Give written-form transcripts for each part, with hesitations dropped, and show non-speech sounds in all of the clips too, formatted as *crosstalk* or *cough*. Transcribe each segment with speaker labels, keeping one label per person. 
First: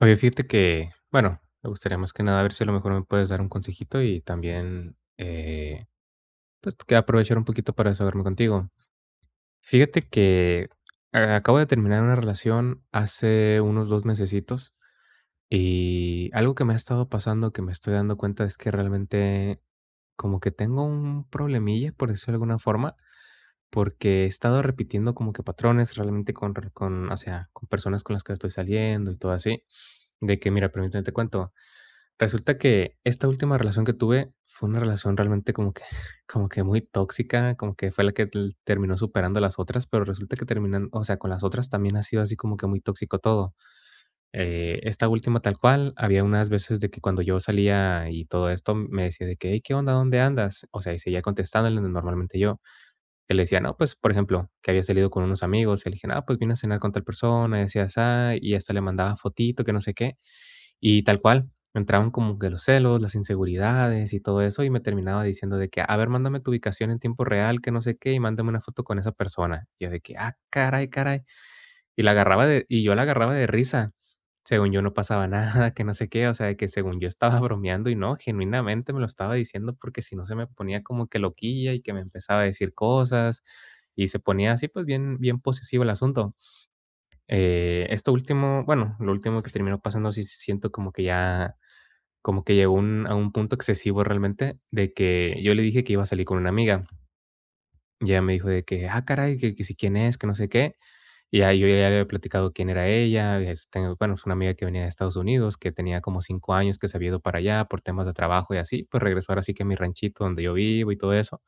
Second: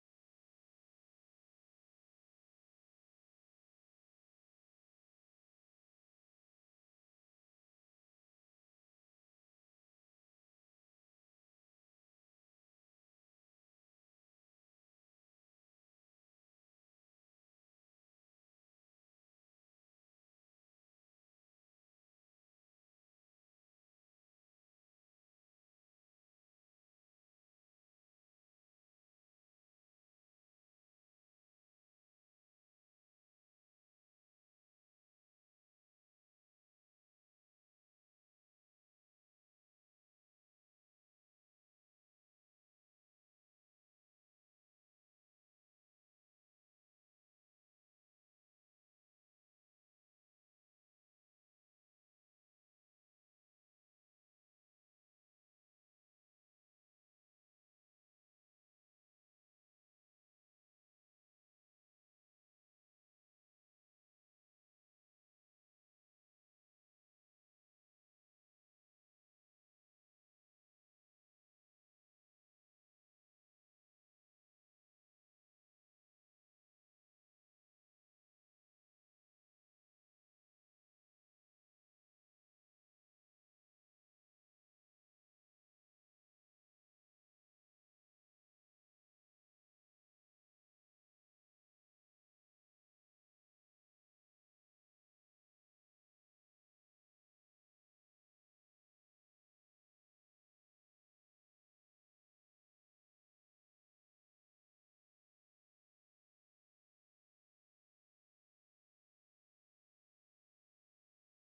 Speaker 1: Oye, fíjate que, bueno, me gustaría más que nada ver si a lo mejor me puedes dar un consejito y también, pues, que aprovechar un poquito para desahogarme contigo. Fíjate que acabo de terminar una relación hace unos 2 mesecitos y algo que me ha estado pasando, que me estoy dando cuenta es que realmente como que tengo un problemilla, por decirlo de alguna forma, porque he estado repitiendo como que patrones realmente con, o sea, con personas con las que estoy saliendo y todo así, de que, mira, permíteme te cuento. Resulta que esta última relación que tuve fue una relación realmente como que *laughs* como que muy tóxica, como que fue la que tel terminó superando a las otras, pero resulta que terminan o sea, con las otras también ha sido así como que muy tóxico todo. Esta última tal cual, había unas veces de que cuando yo salía y todo esto, me decía de que: "Hey, ¿qué onda? ¿Dónde andas?". O sea, y seguía contestándole normalmente yo, que le decía, no, pues, por ejemplo, que había salido con unos amigos, y le dije: "Ah, pues, vine a cenar con tal persona", y así y hasta le mandaba fotito, que no sé qué. Y tal cual, entraban como que los celos, las inseguridades y todo eso, y me terminaba diciendo de que, a ver, mándame tu ubicación en tiempo real, que no sé qué, y mándame una foto con esa persona. Y yo de que, ah, caray, caray. Y yo la agarraba de risa. Según yo no pasaba *laughs* nada, que no sé qué, o sea, de que según yo estaba bromeando y no, genuinamente me lo estaba diciendo porque si no se me ponía como que loquilla y que me empezaba a decir cosas y se ponía así pues bien, bien posesivo el asunto. Esto último, bueno, lo último que terminó pasando sí siento como que ya como que llegó un punto excesivo realmente, de que yo le dije que iba a salir con una amiga, y ella me dijo de que: "Ah, caray, que si quién es, que no sé qué", y yo ya le había platicado quién era ella, este, bueno, es una amiga que venía de Estados Unidos, que tenía como 5 años, que se había ido para allá por temas de trabajo y así, pues regresó ahora sí que a mi ranchito donde yo vivo y todo eso.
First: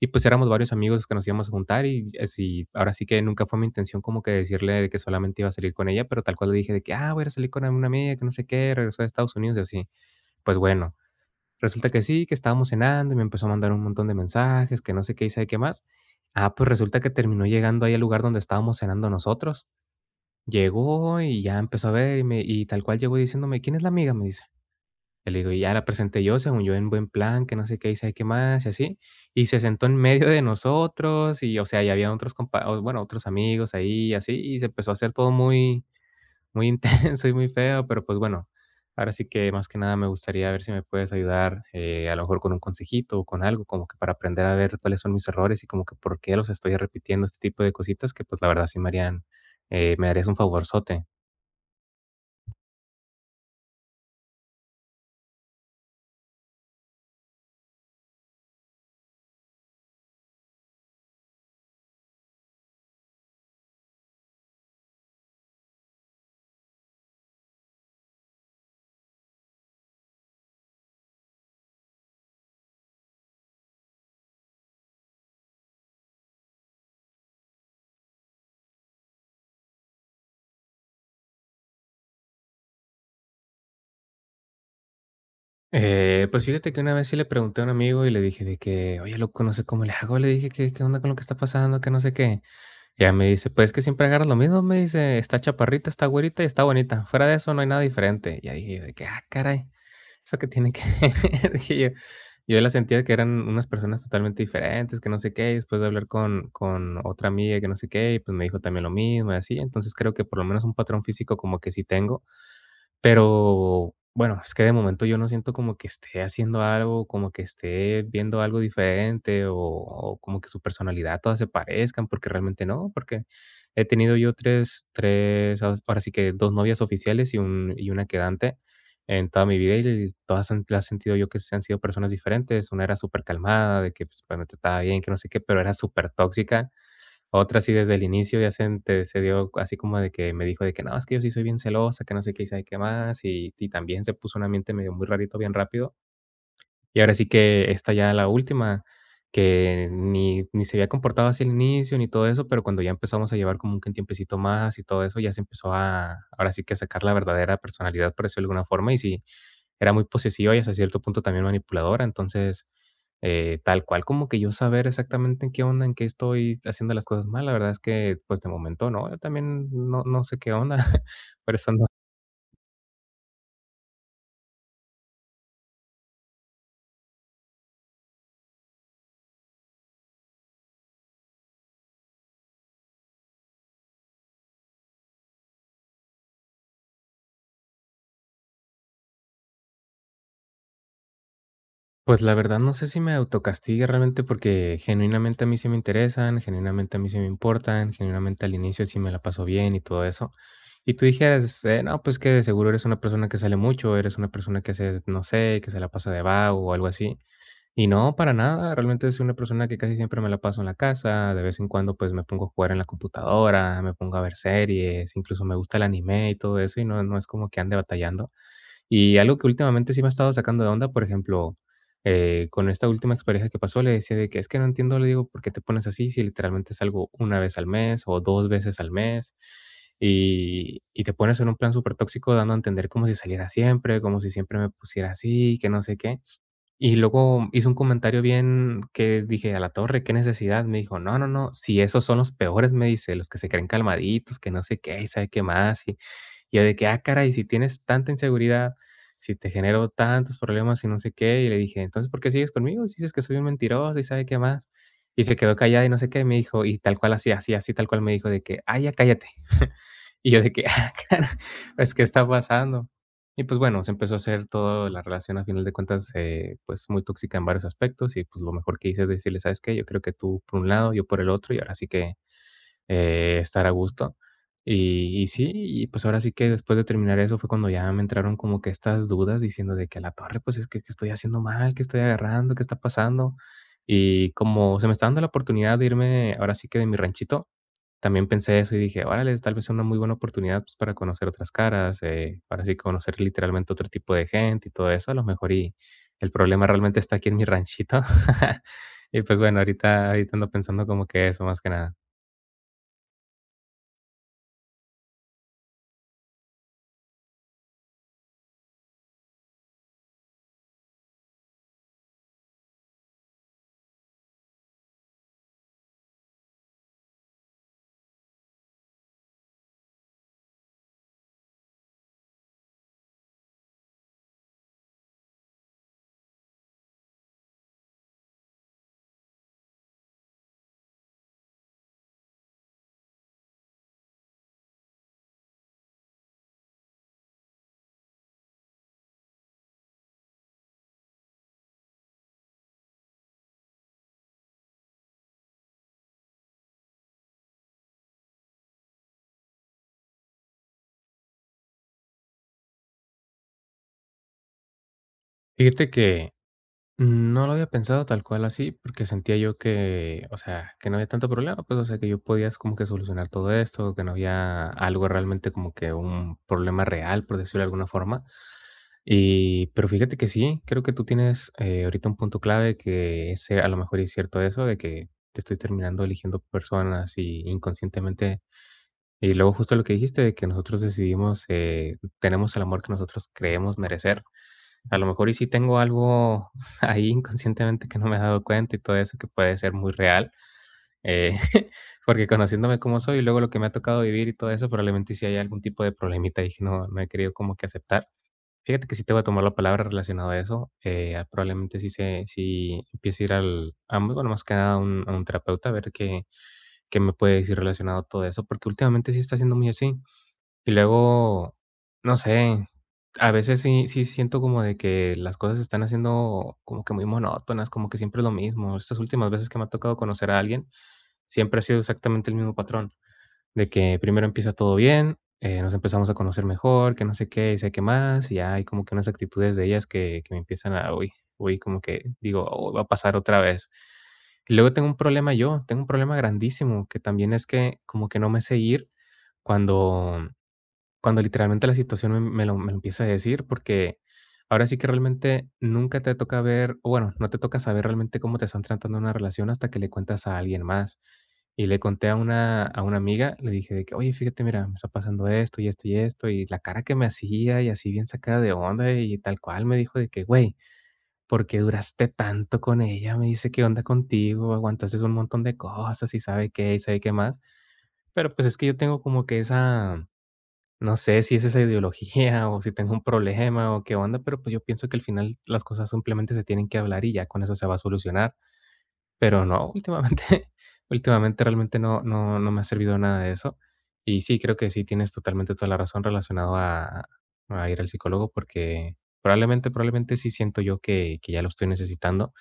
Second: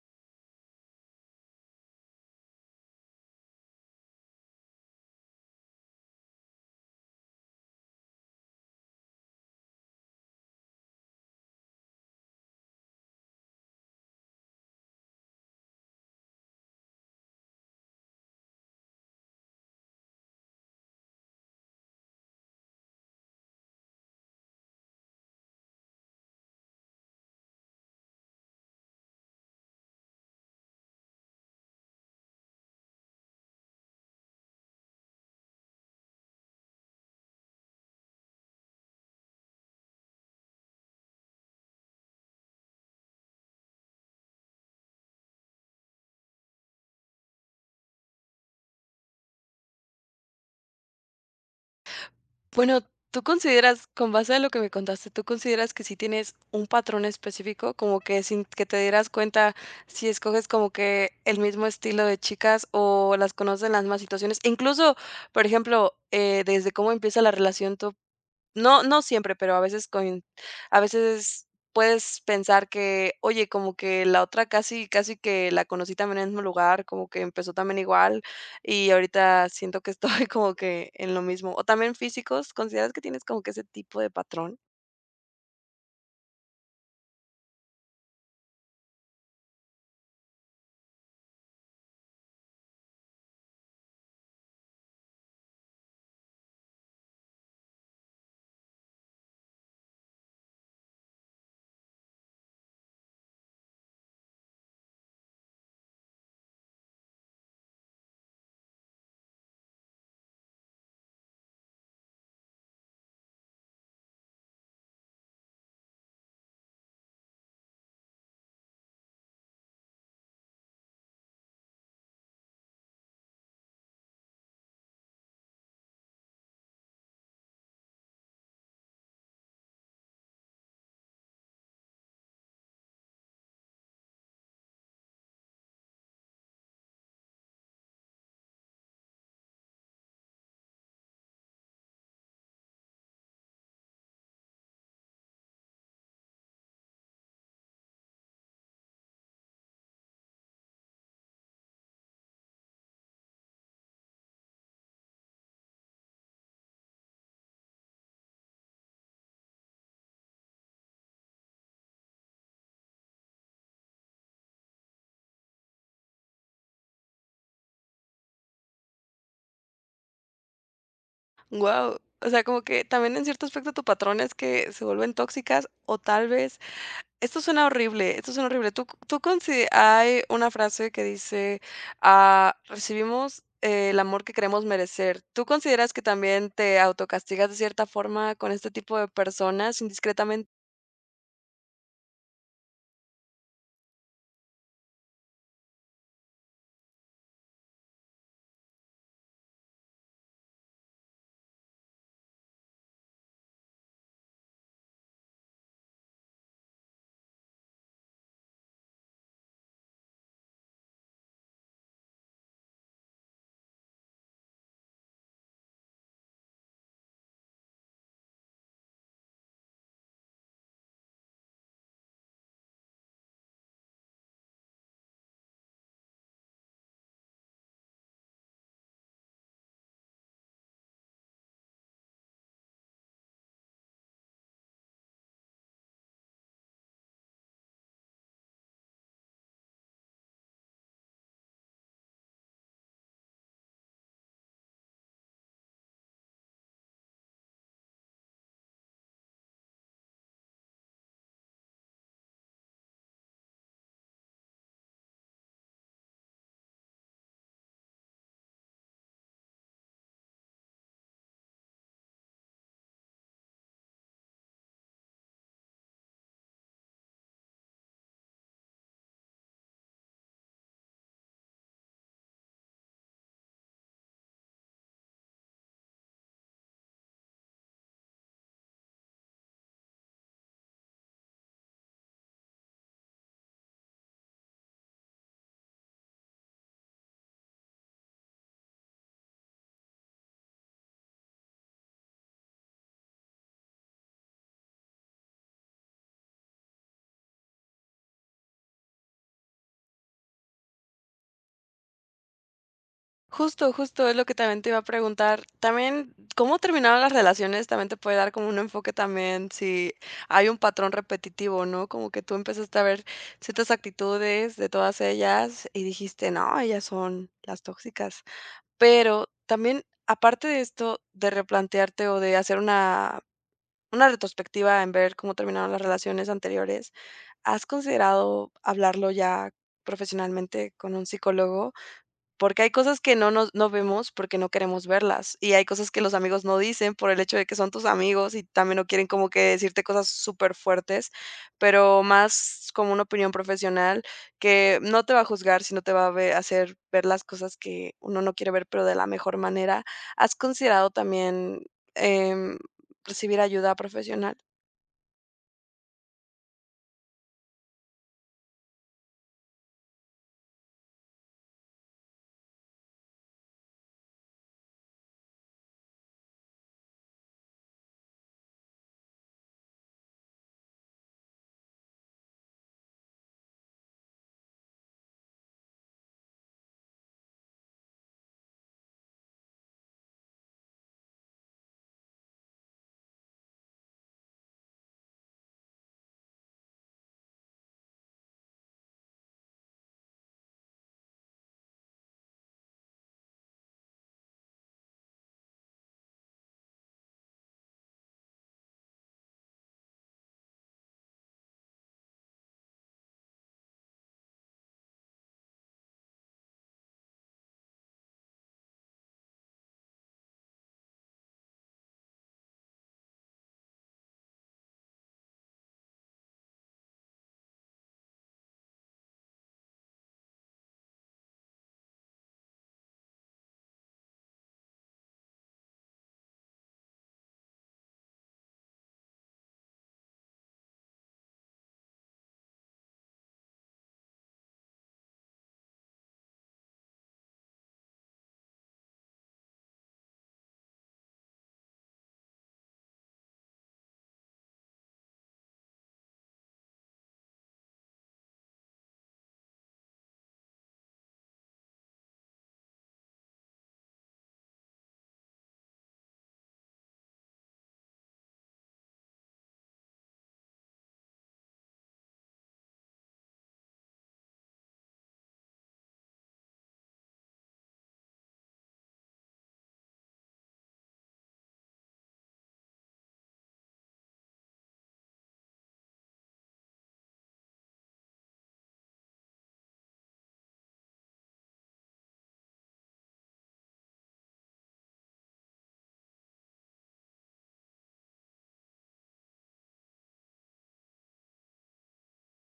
Speaker 1: Y pues éramos varios amigos que nos íbamos a juntar y así, ahora sí que nunca fue mi intención como que decirle de que solamente iba a salir con ella, pero tal cual le dije de que: "Ah, voy a ir a salir con una amiga que no sé qué, regresó de Estados Unidos", y así. Pues bueno, resulta que sí, que estábamos cenando y me empezó a mandar un montón de mensajes, que no sé qué y sabe qué más. Ah, pues resulta que terminó llegando ahí al lugar donde estábamos cenando nosotros. Llegó y ya empezó a ver y tal cual llegó diciéndome, "¿quién es la amiga?", me dice. Yo le digo, y ya la presenté yo, según yo, en buen plan, que no sé qué y sabe qué más y así. Y se sentó en medio de nosotros y, o sea, ya había bueno, otros amigos ahí y así. Y se empezó a hacer todo muy, muy intenso y muy feo, pero pues bueno, ahora sí que más que nada me gustaría ver si me puedes ayudar, a lo mejor con un consejito o con algo, como que para aprender a ver cuáles son mis errores y como que por qué los estoy repitiendo, este tipo de cositas que pues la verdad sí me harían, me harías un favorzote.
Speaker 2: Bueno, ¿tú consideras, con base a lo que me contaste, tú consideras que sí tienes un patrón específico, como que sin que te dieras cuenta si escoges como que el mismo estilo de chicas o las conoces en las mismas situaciones? E incluso, por ejemplo, desde cómo empieza la relación, ¿tú no siempre, pero a veces coin a veces puedes pensar que, oye, como que la otra casi casi que la conocí también en el mismo lugar, como que empezó también igual, y ahorita siento que estoy *laughs* como que en lo mismo. O también físicos, ¿consideras que tienes como que ese tipo de patrón?
Speaker 1: Pues fíjate que una vez sí le pregunté a un amigo y le dije de que, oye, loco, no sé cómo le hago, le dije que qué onda con lo que está pasando, que no sé qué. Ya me dice, pues es que siempre agarras lo mismo, me dice, está chaparrita, está güerita y está bonita. Fuera de eso no hay nada diferente. Ya dije yo de que, ah, caray, eso que tiene que ver. *laughs* Dije yo, yo la sentía que eran unas personas totalmente diferentes, que no sé qué. Y después de hablar con otra amiga que no sé qué, y pues me dijo también lo mismo y así. Entonces creo que por lo menos un patrón físico como que sí tengo. Pero bueno, es que de momento yo no siento como que esté haciendo algo, como que esté viendo algo diferente o como que su personalidad todas se parezcan, porque realmente no, porque he tenido yo ahora ahora sí que dos novias oficiales y una quedante en toda mi vida, y todas las he sentido yo que se han sido personas diferentes. Una era súper calmada, de que pues, me trataba bien, que no sé qué, pero era súper tóxica. Otra sí desde el inicio ya se dio así como de que me dijo de que: "No, es que yo sí soy bien celosa, que no sé qué y sabe qué más", y también se puso un ambiente medio muy rarito bien rápido. Y ahora sí que esta ya la última, que ni se había comportado así al inicio ni todo eso, pero cuando ya empezamos a llevar como un tiempecito más y todo eso, ya se empezó a ahora sí que a sacar la verdadera personalidad, por decirlo de alguna forma, y sí, era muy posesiva y hasta cierto punto también manipuladora. Entonces, tal cual, como que yo saber exactamente en qué onda, en qué estoy haciendo las cosas mal, la verdad es que, pues, de momento no, yo también no sé qué onda, *laughs* por eso no.
Speaker 2: Wow, o sea, como que también en cierto aspecto tu patrón es que se vuelven tóxicas o tal vez... Esto suena horrible, esto suena horrible. Tú hay una frase que dice, ah, recibimos el amor que queremos merecer. ¿Tú consideras que también te autocastigas de cierta forma con este tipo de personas indiscretamente?
Speaker 1: Pues, la verdad no sé si me autocastigue realmente, porque genuinamente a mí sí me interesan, genuinamente a mí sí me importan, genuinamente al inicio sí me la paso bien y todo eso. Y tú dijeras, no, pues que de seguro eres una persona que sale mucho, eres una persona no sé, que se la pasa de vago o algo así. Y no, para nada. Realmente es una persona que casi siempre me la paso en la casa. De vez en cuando, pues me pongo a jugar en la computadora, me pongo a ver series, incluso me gusta el anime y todo eso, y no, no es como que ande batallando. Y algo que últimamente sí me ha estado sacando de onda, por ejemplo, con esta última experiencia que pasó, le decía de que es que no entiendo, le digo, ¿por qué te pones así si literalmente es algo 1 vez al mes o 2 veces al mes? Y te pones en un plan súper tóxico dando a entender como si saliera siempre, como si siempre me pusiera así, que no sé qué. Y luego hizo un comentario bien que dije: "A la torre, qué necesidad". Me dijo: "No, no, no, si esos son los peores", me dice, "los que se creen calmaditos, que no sé qué, y sabe qué más". Y yo de que: "Ah, caray, si tienes tanta inseguridad, si te genero tantos problemas y no sé qué". Y le dije: "Entonces, ¿por qué sigues conmigo? Si dices que soy un mentiroso y sabe qué más". Y se quedó callada y no sé qué, y me dijo y tal cual así así así tal cual me dijo de que: "Ah, ya cállate". *laughs* Y yo de que, *laughs* ah, cara, pues, ¿qué está pasando? Y pues bueno, se empezó a hacer toda la relación a final de cuentas, pues muy tóxica en varios aspectos y pues lo mejor que hice es decirle, ¿sabes qué? Yo creo que tú por un lado, yo por el otro y ahora sí que estar a gusto. Y sí, y pues ahora sí que después de terminar eso fue cuando ya me entraron como que estas dudas diciendo de que a la torre, pues es que estoy haciendo mal, que estoy agarrando, qué está pasando. Y como se me está dando la oportunidad de irme ahora sí que de mi ranchito, también pensé eso y dije, órale, tal vez sea una muy buena oportunidad pues, para conocer otras caras, ahora sí conocer literalmente otro tipo de gente y todo eso, a lo mejor y el problema realmente está aquí en mi ranchito. *laughs* Y pues bueno, ahorita, ahorita ando pensando como que eso más que nada.
Speaker 2: Justo, justo es lo que también te iba a preguntar. También, ¿cómo terminaron las relaciones? También te puede dar como un enfoque también si hay un patrón repetitivo, ¿no? Como que tú empezaste a ver ciertas actitudes de todas ellas y dijiste, no, ellas son las tóxicas. Pero también, aparte de esto, de replantearte o de hacer una retrospectiva en ver cómo terminaron las relaciones anteriores, ¿has considerado hablarlo ya profesionalmente con un psicólogo? Porque hay cosas que no vemos porque no queremos verlas, y hay cosas que los amigos no dicen por el hecho de que son tus amigos y también no quieren como que decirte cosas súper fuertes, pero más como una opinión profesional que no te va a juzgar, sino te va a ve hacer ver las cosas que uno no quiere ver, pero de la mejor manera. ¿Has considerado también, em, recibir ayuda profesional?
Speaker 1: Fíjate que no lo había pensado tal cual así, porque sentía yo que, o sea, que no había tanto problema, pues, o sea, que yo podía como que solucionar todo esto, que no había algo realmente como que un problema real, por decirlo de alguna forma. Y, pero fíjate que sí, creo que tú tienes ahorita un punto clave que es, a lo mejor es cierto eso, de que te estoy terminando eligiendo personas y inconscientemente. Y luego justo lo que dijiste, de que nosotros decidimos, tenemos el amor que nosotros creemos merecer. A lo mejor y sí tengo algo *laughs* ahí inconscientemente que no me he dado cuenta y todo eso que puede ser muy real, eh, *laughs* porque conociéndome como soy y luego lo que me ha tocado vivir y todo eso, probablemente sí hay algún tipo de problemita y que no he querido como que aceptar. Fíjate que sí te voy a tomar la palabra relacionado a eso. Probablemente sí, sí empiece a ir al, a, bueno, más que nada a un, a un terapeuta a ver qué, qué me puede decir relacionado a todo eso, porque últimamente sí está siendo muy así. Y luego, no sé, a veces sí siento como de que las cosas se están haciendo como que muy monótonas, como que siempre es lo mismo. Estas últimas veces que me ha tocado conocer a alguien, siempre ha sido exactamente el mismo patrón, de que primero empieza todo bien, nos empezamos a conocer mejor, que no sé qué, y sé qué más, y ya hay como que unas actitudes de ellas que me empiezan a, uy, uy, como que digo: "Oh, va a pasar otra vez". Y luego tengo un problema yo, tengo un problema grandísimo, que también es que como que no me sé ir cuando cuando literalmente la situación me lo empieza a decir, porque ahora sí que realmente nunca te toca ver, o bueno, no te toca saber realmente cómo te están tratando en una relación hasta que le cuentas a alguien más. Y le conté a una amiga, le dije de que: "Oye, fíjate, mira, me está pasando esto, y esto, y esto", y la cara que me hacía, y así bien sacada de onda, y tal cual me dijo de que: "Güey, ¿por qué duraste tanto con ella?", me dice: "¿Qué onda contigo? Aguantaste un montón de cosas, y sabe qué más". Pero, pues, es que yo tengo como que esa, no sé si es esa ideología o si tengo un problema o qué onda, pero pues yo pienso que al final las cosas simplemente se tienen que hablar y ya con eso se va a solucionar. Pero no, últimamente *laughs* últimamente realmente no me ha servido nada de eso. Y sí, creo que sí tienes totalmente toda la razón relacionado a ir al psicólogo, porque probablemente sí siento yo que ya lo estoy necesitando.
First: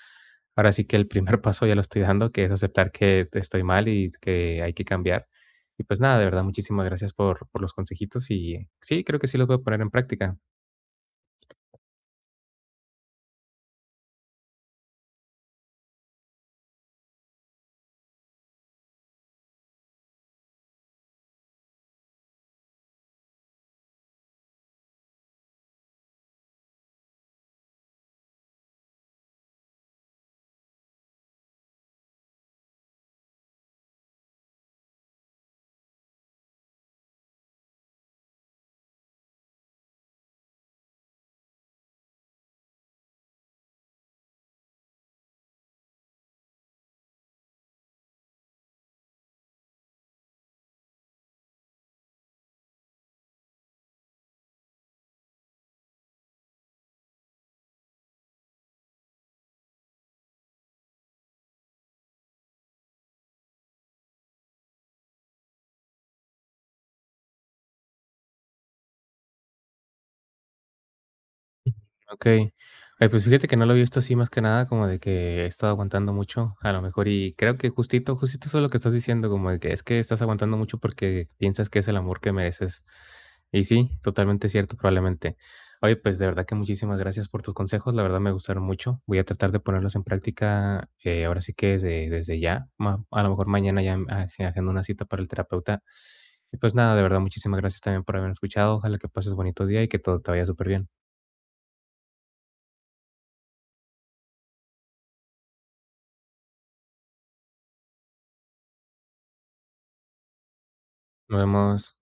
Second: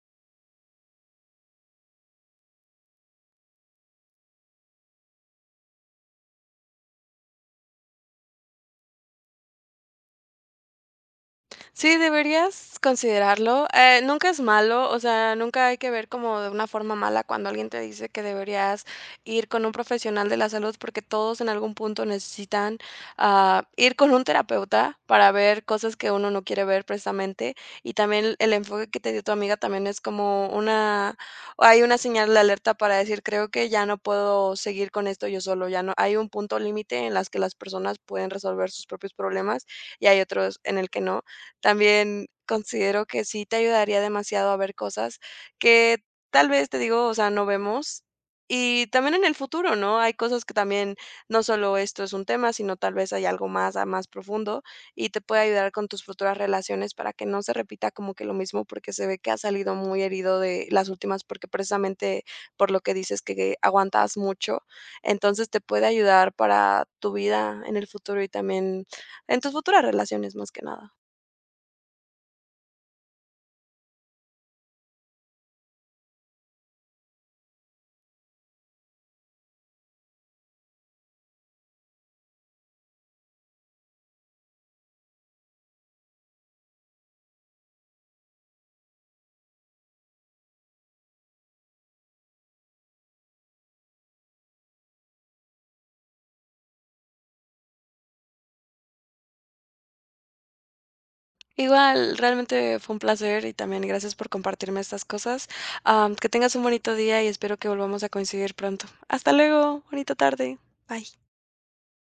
Speaker 1: Ahora sí que el primer *laughs* paso ya lo estoy dando, que es aceptar que estoy mal y que hay que cambiar. Y pues nada, de verdad, muchísimas gracias por los consejitos y sí, creo que sí los voy a poner en práctica.
Speaker 2: Sí, deberías considerarlo. Nunca es malo, o sea, nunca hay que ver como de una forma mala cuando alguien te dice que deberías ir con un profesional de la salud, porque todos en algún punto necesitan ir con un terapeuta para ver cosas que uno no quiere ver precisamente. Y también el enfoque que te dio tu amiga también es como una... hay una señal de alerta para decir, creo que ya no puedo seguir con esto yo solo, ya no, hay un punto límite en las que las personas pueden resolver sus propios problemas y hay otros en el que no. También considero que sí te ayudaría demasiado a ver cosas que tal vez, te digo, o sea, no vemos. Y también en el futuro, ¿no? Hay cosas que también, no solo esto es un tema, sino tal vez hay algo más, ah, más profundo y te puede ayudar con tus futuras relaciones para que no se repita como que lo mismo, porque se ve que has salido muy herido de las últimas, porque precisamente por lo que dices que aguantas mucho, entonces te puede ayudar para tu vida en el futuro y también en tus futuras relaciones más que nada.
Speaker 1: Okey. Ay, pues fíjate que no lo he visto así, más que nada como de que he estado aguantando mucho, a lo mejor y creo que justito justito eso es lo que estás diciendo, como de que es que estás aguantando mucho porque piensas que es el amor que mereces. Y sí, totalmente cierto, probablemente. Oye, pues de verdad que muchísimas gracias por tus consejos, la verdad me gustaron mucho. Voy a tratar de ponerlos en práctica, ahora sí que desde ya, ma a lo mejor mañana ya aje agendo una cita para el terapeuta. Y pues nada, de verdad, muchísimas gracias también por haberme escuchado. Ojalá que pases bonito día y que todo te vaya súper bien.
Speaker 2: Igual, realmente fue un placer y también gracias por compartirme estas cosas. Am, que tengas un bonito día y espero que volvamos a coincidir pronto. Hasta luego, bonita tarde. Bye.
Speaker 1: Nos vemos.